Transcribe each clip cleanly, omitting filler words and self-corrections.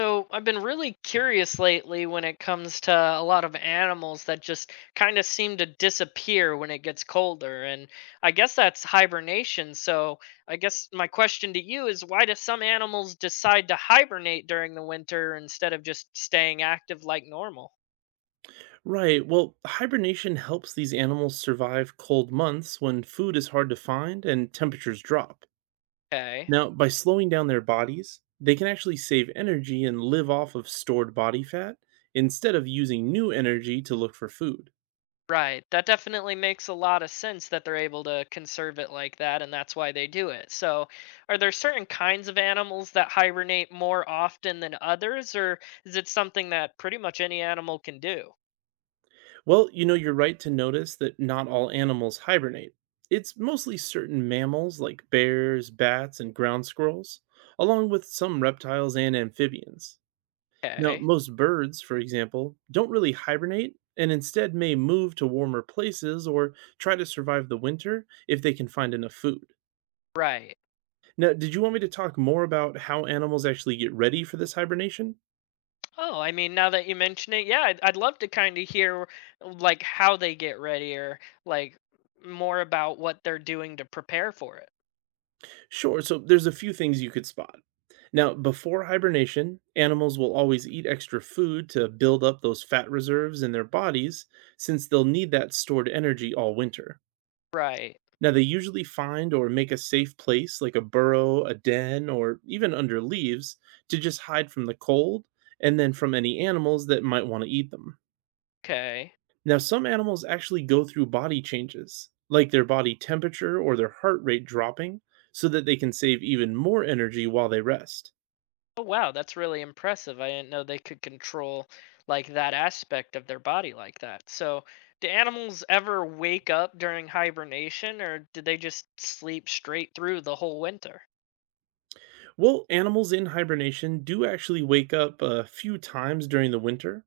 So I've been really curious lately when it comes to a lot of animals that just kind of seem to disappear when it gets colder. And I guess that's hibernation. So I guess my question to you is why do some animals decide to hibernate during the winter instead of just staying active like normal? Right. Well, hibernation helps these animals survive cold months when food is hard to find and temperatures drop. Okay. Now, by slowing down their bodies, they can actually save energy and live off of stored body fat instead of using new energy to look for food. Right. That definitely makes a lot of sense that they're able to conserve it like that, and that's why they do it. So, are there certain kinds of animals that hibernate more often than others, or is it something that pretty much any animal can do? Well, you know, you're right to notice that not all animals hibernate. It's mostly certain mammals like bears, bats, and ground squirrels, along with some reptiles and amphibians. Now, Okay. most birds, for example, don't really hibernate and instead may move to warmer places or try to survive the winter if they can find enough food. Right. Now, did you want me to talk more about how animals actually get ready for this hibernation? Oh, I mean, now that you mention it, yeah, I'd love to kind of hear like how they get ready, or like more about what they're doing to prepare for it. Sure, so there's a few things you could spot. Now, before hibernation, animals will always eat extra food to build up those fat reserves in their bodies since they'll need that stored energy all winter. Right. Now, they usually find or make a safe place like a burrow, a den, or even under leaves to just hide from the cold and then from any animals that might want to eat them. Okay. Now, some animals actually go through body changes, like their body temperature or their heart rate dropping, so that they can save even more energy while they rest. Oh wow, that's really impressive. I didn't know they could control like that aspect of their body like that. So, do animals ever wake up during hibernation, or do they just sleep straight through the whole winter? Well, animals in hibernation do actually wake up a few times during the winter.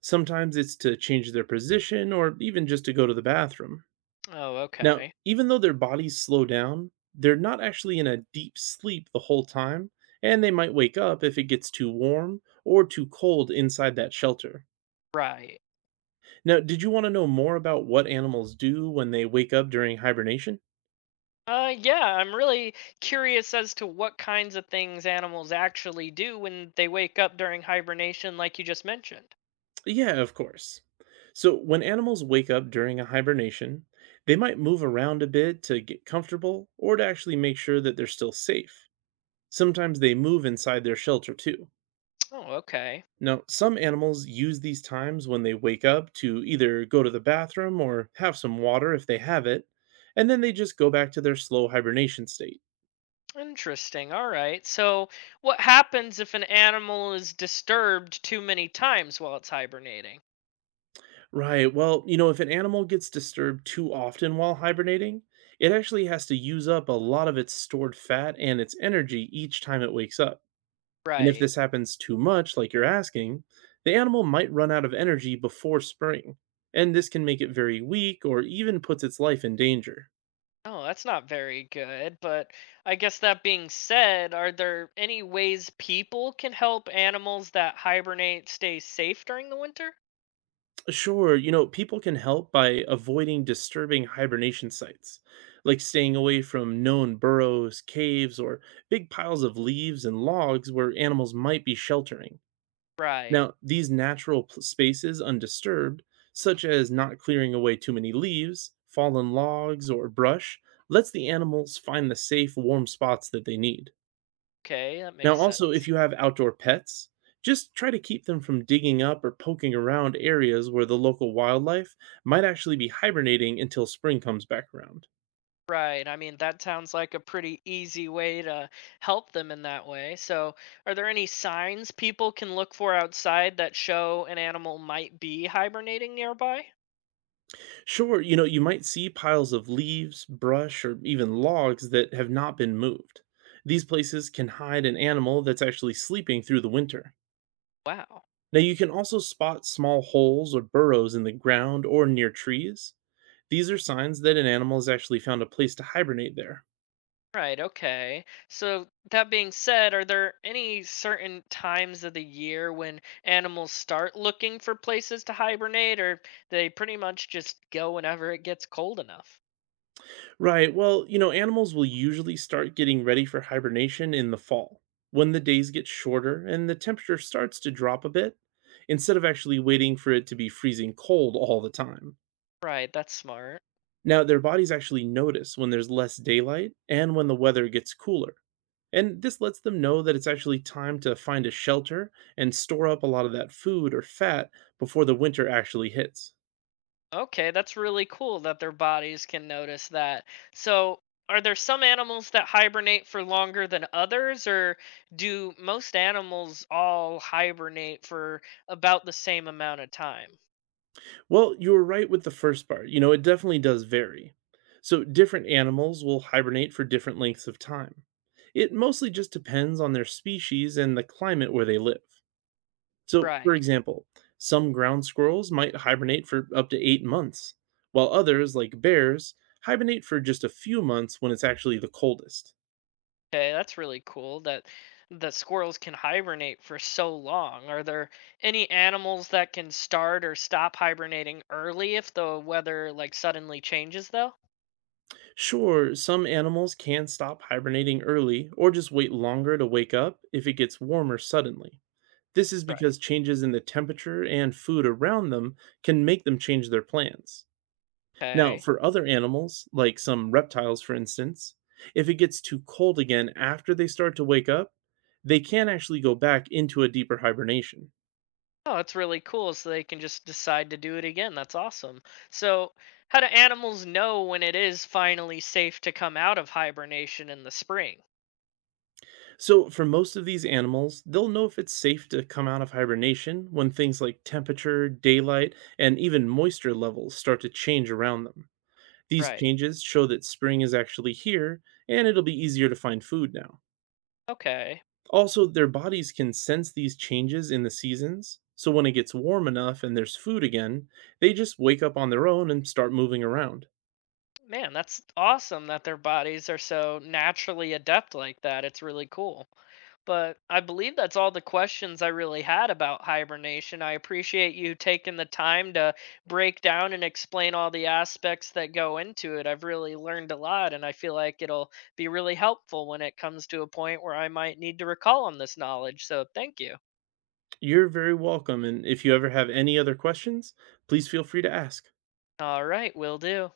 Sometimes it's to change their position or even just to go to the bathroom. Oh, Now, okay. even though their bodies slow down, they're not actually in a deep sleep the whole time, and they might wake up if it gets too warm or too cold inside that shelter. Right. Now, did you want to know more about what animals do when they wake up during hibernation? Yeah, I'm really curious as to what kinds of things animals actually do when they wake up during hibernation like you just mentioned. Yeah, of course. So, when animals wake up during a hibernation, they might move around a bit to get comfortable or to actually make sure that they're still safe. Sometimes they move inside their shelter too. Oh, okay. Now, some animals use these times when they wake up to either go to the bathroom or have some water if they have it, and then they just go back to their slow hibernation state. Interesting. All right. So, what happens if an animal is disturbed too many times while it's hibernating? Right, well, you know, if an animal gets disturbed too often while hibernating, it actually has to use up a lot of its stored fat and its energy each time it wakes up. And if Right. this happens too much, like you're asking, the animal might run out of energy before spring, and this can make it very weak or even puts its life in danger. Oh, that's not very good. But I guess that being said, are there any ways people can help animals that hibernate stay safe during the winter? Sure, you know, people can help by avoiding disturbing hibernation sites, like staying away from known burrows, caves, or big piles of leaves and logs where animals might be sheltering. Right. Now, these natural spaces undisturbed, such as not clearing away too many leaves, fallen logs, or brush, lets the animals find the safe, warm spots that they need. Okay, that Now, makes also, if sense. you have outdoor pets, just try to keep them from digging up or poking around areas where the local wildlife might actually be hibernating until spring comes back around. Right. I mean, that sounds like a pretty easy way to help them in that way. So, are there any signs people can look for outside that show an animal might be hibernating nearby? Sure, you know, you might see piles of leaves, brush, or even logs that have not been moved. These places can hide an animal that's actually sleeping through the winter. Wow. Now, you can also spot small holes or burrows in the ground or near trees. These are signs that an animal has actually found a place to hibernate there. Right. Okay. So, that being said, are there any certain times of the year when animals start looking for places to hibernate, or they pretty much just go whenever it gets cold enough? Right, well, you know, animals will usually start getting ready for hibernation in the fall, when the days get shorter and the temperature starts to drop a bit, instead of actually waiting for it to be freezing cold all the time. Right. That's smart. Now, their bodies actually notice when there's less daylight and when the weather gets cooler. And this lets them know that it's actually time to find a shelter and store up a lot of that food or fat before the winter actually hits. Okay, that's really cool that their bodies can notice that. So, are there some animals that hibernate for longer than others, or do most animals all hibernate for about the same amount of time? Well, you were right with the first part. You know, it definitely does vary. So, different animals will hibernate for different lengths of time. It mostly just depends on their species and the climate where they live. So, Right. for example, some ground squirrels might hibernate for up to 8 months, while others, like bears, hibernate for just a few months when it's actually the coldest. Okay, that's really cool that the squirrels can hibernate for so long. Are there any animals that can start or stop hibernating early if the weather like suddenly changes though? Sure, some animals can stop hibernating early or just wait longer to wake up if it gets warmer suddenly. This is Right. because changes in the temperature and food around them can make them change their plans. Now, Okay. for other animals, like some reptiles for instance, if it gets too cold again after they start to wake up, they can actually go back into a deeper hibernation. Oh, that's really cool. So they can just decide to do it again. That's awesome. So, how do animals know when it is finally safe to come out of hibernation in the spring? So, for most of these animals, they'll know if it's safe to come out of hibernation when things like temperature, daylight, and even moisture levels start to change around them. These Right. changes show that spring is actually here and it'll be easier to find food now. Okay. Also, their bodies can sense these changes in the seasons, so when it gets warm enough and there's food again, they just wake up on their own and start moving around. Man, that's awesome that their bodies are so naturally adept like that. It's really cool. But I believe that's all the questions I really had about hibernation. I appreciate you taking the time to break down and explain all the aspects that go into it. I've really learned a lot, and I feel like it'll be really helpful when it comes to a point where I might need to recall on this knowledge. So thank you. You're very welcome, and if you ever have any other questions, please feel free to ask. All right, will do.